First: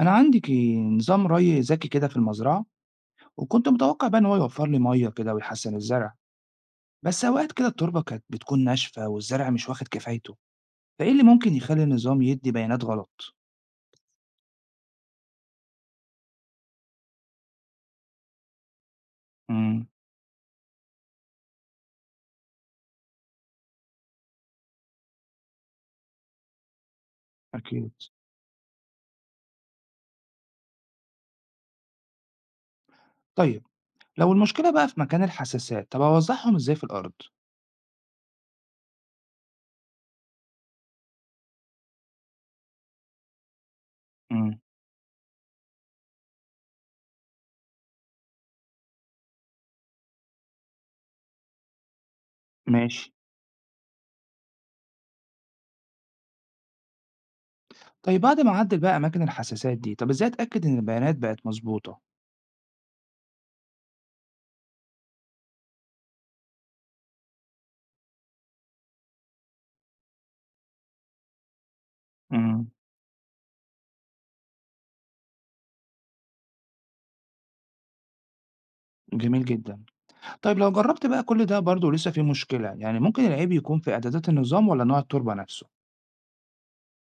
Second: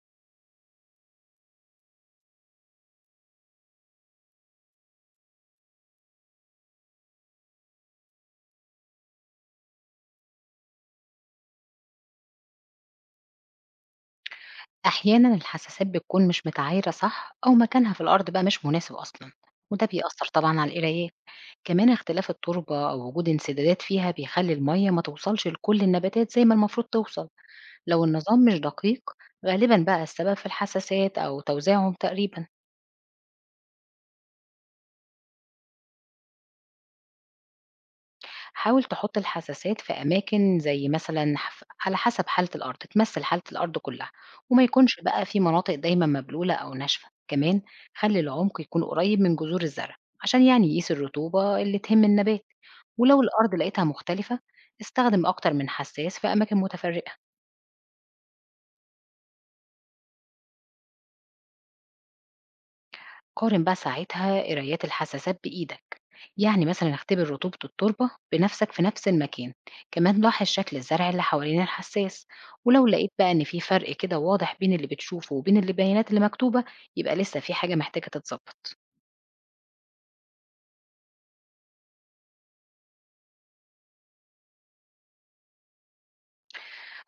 أنا عندي نظام ري ذكي كده في المزرعة، وكنت متوقع بقى إن هو يوفر لي مية كده ويحسن الزرع، بس أوقات كده التربة كانت بتكون ناشفة والزرع مش واخد كفايته، فإيه اللي ممكن يخلي النظام يدي بيانات غلط؟ أحيانا الحساسات بتكون مش متعايرة صح، أو مكانها في الأرض بقى مش مناسب أصلا. امم. وده بيأثر طبعا على القراية. كمان اختلاف التربة أو وجود انسدادات فيها بيخلي المية ما توصلش لكل النباتات زي ما المفروض توصل. أكيد. لو النظام مش دقيق، غالبا بقى السبب في الحساسات أو توزيعهم تقريبا. طيب، لو المشكلة بقى في مكان الحساسات طب أوضحهم إزاي في الأرض؟ حاول تحط الحساسات في أماكن زي مثلا على حسب حالة الأرض، تمثل حالة الأرض كلها، امم. وما يكونش بقى في مناطق دايما مبلولة أو ناشفة. كمان خلي العمق يكون قريب من جذور الزرع، عشان يعني يقيس الرطوبة اللي تهم النبات. ماشي. ولو الأرض لقيتها مختلفة، استخدم أكتر من حساس في أماكن متفرقة. طيب، بعد ما أعدل بقى أماكن الحساسات دي طب إزاي أتأكد إن البيانات بقت مظبوطة؟ قارن بقى ساعتها قرايات الحساسات بإيدك، يعني مثلا اختبر رطوبة التربة بنفسك في نفس المكان. كمان لاحظ شكل الزرع اللي حوالين الحساس، امم. ولو لقيت بقى ان في فرق كده واضح بين اللي بتشوفه وبين اللي البيانات اللي مكتوبة، يبقى لسه في حاجة محتاجة تتظبط. جميل جدا. طيب، لو جربت بقى كل ده برضه لسه في مشكلة يعني ممكن العيب يكون في إعدادات النظام ولا نوع التربة نفسه؟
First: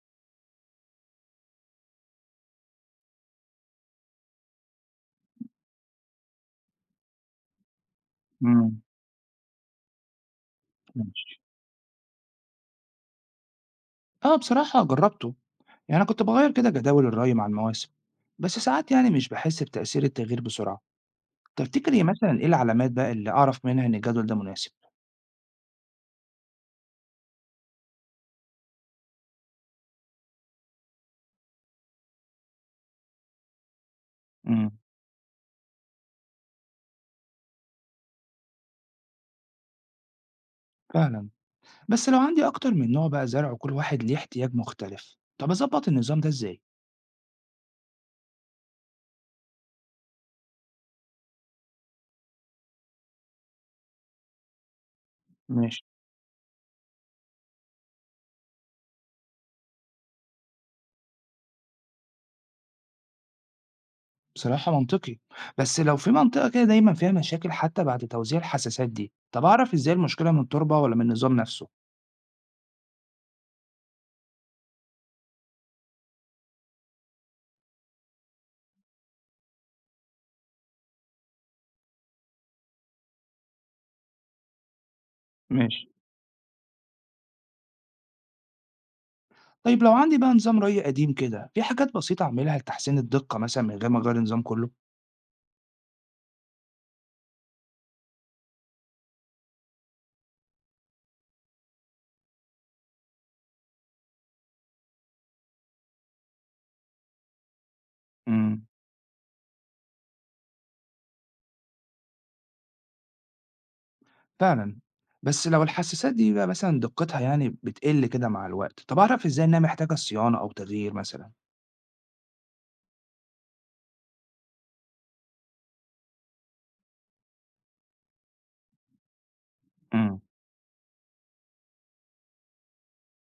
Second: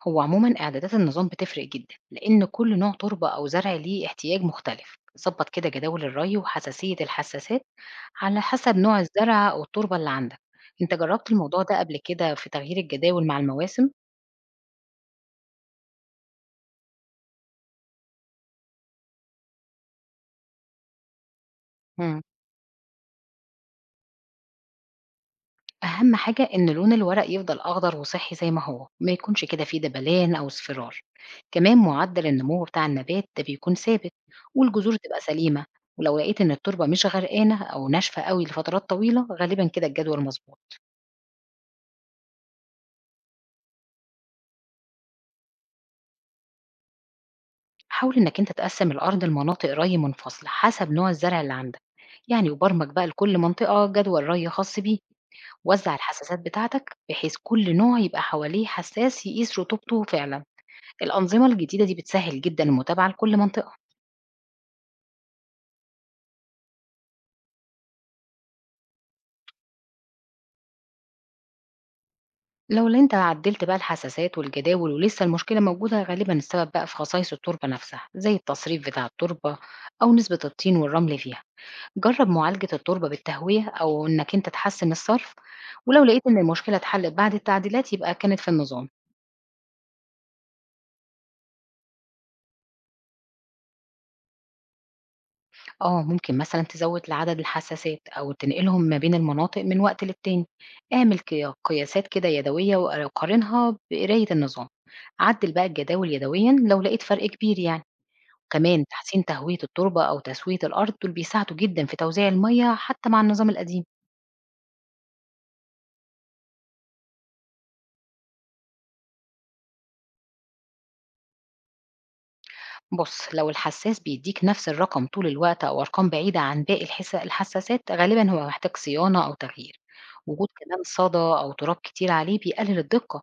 هو عموما اعدادات النظام بتفرق جدا، لان كل نوع تربة او زرع ليه احتياج مختلف. ظبط كده جداول الري وحساسية الحساسات على حسب إمم. نوع الزرع او التربة اللي عندك. انت جربت ماشي. الموضوع ده قبل كده في تغيير الجداول مع المواسم؟ آه، بصراحة جرّبته، يعني أنا كنت باغيّر كده جداول الري مع المواسم، بس ساعات يعني مش باحس بتأثير التغيير بسرعة، تفتكري مم. مثلًا إيه العلامات بقى اللي أعرف منها إن الجدول ده مناسب؟ أهم حاجة إن لون الورق يفضل أخضر وصحي زي ما هو، ما يكونش كده فيه دبلان أو اصفرار. كمان معدل النمو بتاع النبات ده بيكون ثابت، إمم. والجذور تبقى سليمة. ولو لقيت إن التربة مش غرقانة أو ناشفة قوي لفترات طويلة، غالبا كده الجدول مظبوط. فعلًا، بس لو عندي أكتر من نوع بقى زرع وكل واحد ليه احتياج مختلف، طَب أضبّط النظام ده إزاي؟ حاول إنك أنت تقسم الأرض لمناطق ري منفصلة حسب نوع الزرع اللي عندك، يعني وبرمج بقى لكل منطقة جدول ري خاص بيه. ماشي، وزع الحساسات بتاعتك بحيث كل نوع يبقى حواليه حساس يقيس رطوبته فعلا. الأنظمة الجديدة دي بتسهل جدًا المتابعة لكل منطقة. بصراحة منطقي، بس لو في منطقة كده دايمًا فيها مشاكل حتى بعد توزيع الحساسات دي، طَب أعرف إزاي المشكلة من التربة والّا من النظام نفسه؟ لو اللي أنت عدّلت بقى الحساسات والجداول ولسه المشكلة موجودة، غالبًا السبب بقى في خصائص التربة نفسها، زي التصريف بتاع التربة أو نسبة الطين والرمل فيها. جرّب معالجة التربة بالتهوية أو إنك أنت تحسّن الصرف، ماشي. ولو لقيت إن المشكلة اتحلّت بعد التعديلات، يبقى كانت في النظام. طيب، لو عندي بقى نظام ري قديم كده في حاجات بسيطة أعملها لتحسين الدقة مثلا من غير ما أغير النظام كله. آه، ممكن مثلًا تزود العدد الحساسات أو تنقلهم ما بين المناطق من وقت للتاني. اعمل قياسات كده يدوية وقارنها بقراية النظام. عدل بقى الجداول يدويًا لو لقيت فرق كبير يعني. امم. كمان تحسين تهوية التربة أو تسوية الأرض دول بيساعدوا جدًا في توزيع المَيّة حتى مع النظام القديم. فعلا. بس لو الحساسات دي بقى مثلا دقتها يعني بتقل كده مع الوقت طب أعرف إزاي إنها محتاجة صيانة أو تغيير مثلا؟ بص، لو الحساس بيديك نفس الرقم طول الوقت أو أرقام بعيدة عن باقي الحساسات، غالبا هو محتاج صيانة أو تغيير. امم. وجود كمان صدى أو تراب كتير عليه بيقلل الدقة،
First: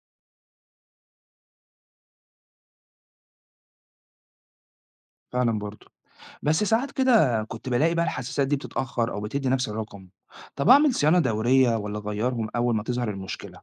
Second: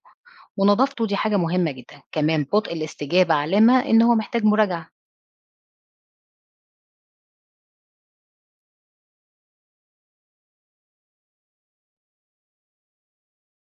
ونظافته دي حاجة مهمة جدا. كمان بطء الاستجابة علامة إن هو محتاج مراجعة. فعلا برضو. بس ساعات كده كنت بلاقي بقى الحساسات دي بتتأخر أو بتدي نفس الرقم، طب أعمل صيانة دورية ولا أغيرهم أول ما تظهر المشكلة؟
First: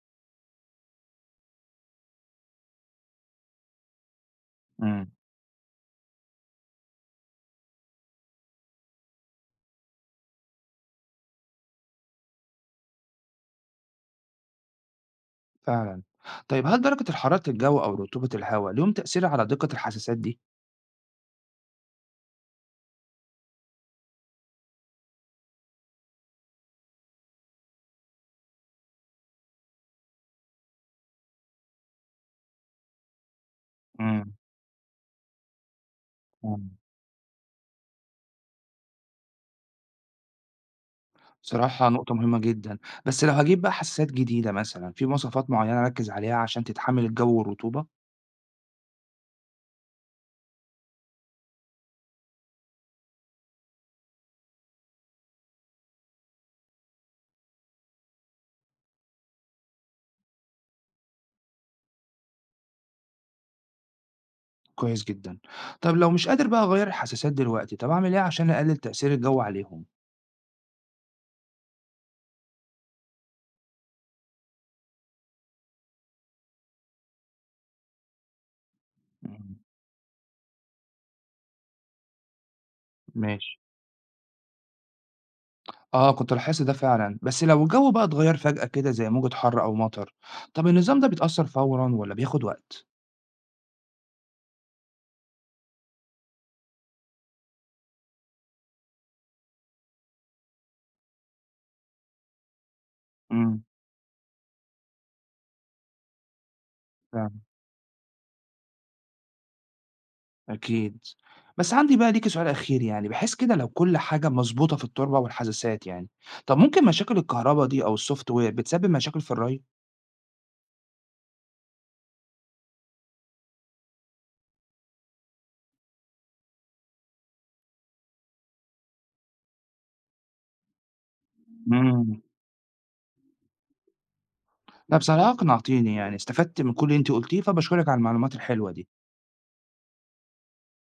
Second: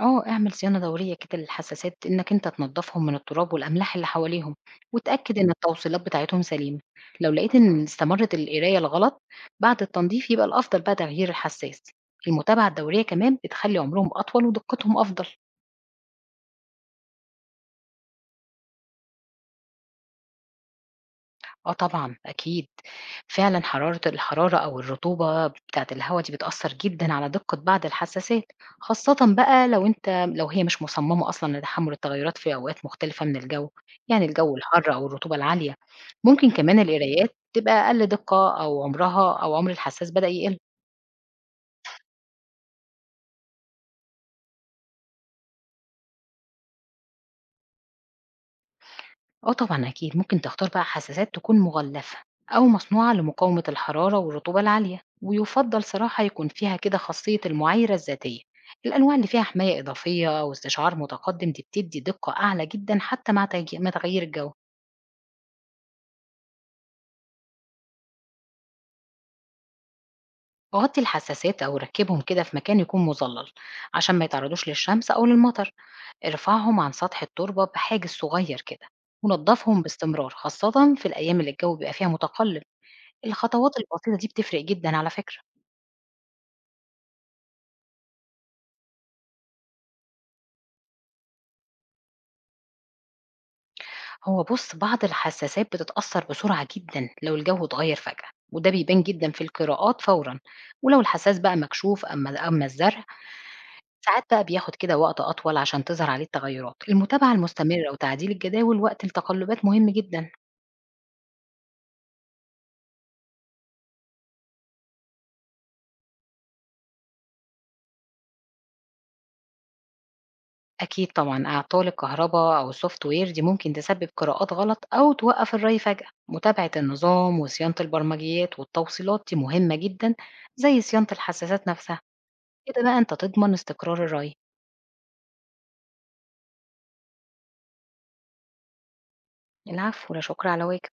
آه، اعمل صيانة دورية كده للحساسات، إنك أنت تنضفهم من التراب والأملاح اللي حواليهم، امم. وتأكد إن التوصيلات بتاعتهم سليمة. لو لقيت إن استمرت القراية الغلط بعد التنظيف، يبقى الأفضل بقى تغيير الحساس. المتابعة الدورية كمان بتخلي عمرهم أطول ودقتهم أفضل. فعلا. طيب، هل درجة حرارة الجو أو رطوبة الهواء ليهم تأثير على دقة الحساسات دي؟ آه طبعًا، أكيد. فعلًا الحرارة أو الرطوبة بتاعة الهوا دي بتأثّر جدًا على دقة بعض الحساسات، خاصةً بقى لو هي مش مصممة أصلًا لتحمُّل التغيُّرات في أوقات مختلفة من الجو، يعني امم. الجو الحَر أو الرطوبة العالية. ممكن امم. كمان القرايات تبقى أقل دقة، أو عمرها أو عمر الحساس بدأ يقل. بصراحة نقطة مهمة جدًا، بس لو هاجيب بقى حساسات جديدة مثلًا، في مواصفات معيّنة أركّز عليها عشان تتحمل الجو والرطوبة؟ آه طبعًا أكيد، ممكن تختار بقى حساسات تكون مغلفة أو مصنوعة لمقاومة الحرارة والرطوبة العالية، ويُفضّل صراحة يكون فيها كده خاصية المعايرة الذاتية. الأنواع اللي فيها حماية إضافية أو استشعار متقدم دي بتدّي دقة أعلى جدًا حتى مع مع تغيير الجو. كويس جدًا. طب لو مش قادر بقى أغيّر الحساسات دلوقتي، طب أعمل إيه عشان أقلل تأثير الجو عليهم؟ غطّي الحساسات أو ركّبهم كده في مكان يكون مُظلّل، عشان ما يتعرضوش للشمس أو للمطر. ارفعهم عن سطح التربة بحاجز صغير كده، إمم. ونضّفهم باستمرار، خاصةً في الأيام اللي الجو بيبقى فيها متقلب. ماشي. الخطوات البسيطة دي بتفرق جدًا على فكرة. آه، كنت لاحظت ده فعلًا، بس لو الجو بقى اتغيّر فجأة كده زي موجة حَر أو مطر، طب النظام ده بيتأثّر فورًا والّا بياخد وقت؟ هو بُص، بعض الحساسات بتتأثّر بسرعة جدًا لو الجو اتغيّر فجأة، وده بيبان جدًا في القراءات فورًا. ولو الحساس بقى مكشوف أما الزرع، إمم. ساعات بقى بياخد كده وقت أطول عشان تظهر عليه التغيّرات. فعلًا. المتابعة المستمرة وتعديل الجداول وقت التقلبات مهم جدًا. أكيد. بس عندي بقى ليكِ سؤال أخير يعني، بحيث كده لو كل حاجة مضبوطة في التربة والحساسات يعني، طب ممكن مشاكل الكهربا دي أو الsoftware بتسبب مشاكل في الري؟ أكيد طبعًا، أعطال الكهربا أو الSoftware دي ممكن تسبب قراءات غلط أو توقّف الري فجأة. متابعة النظام وصيانة البرمجيات والتوصيلات دي مهمة جدًا، زي صيانة الحساسات نفسها. إمم. كده بقى أنت تضمن استقرار الري. لأ بصراحة أقنعتيني يعني، استفدت من كل اللي أنتِ قُلتيه، فباشكرِك على المعلومات الحلوة دي. العفو، لا شكر على واجب.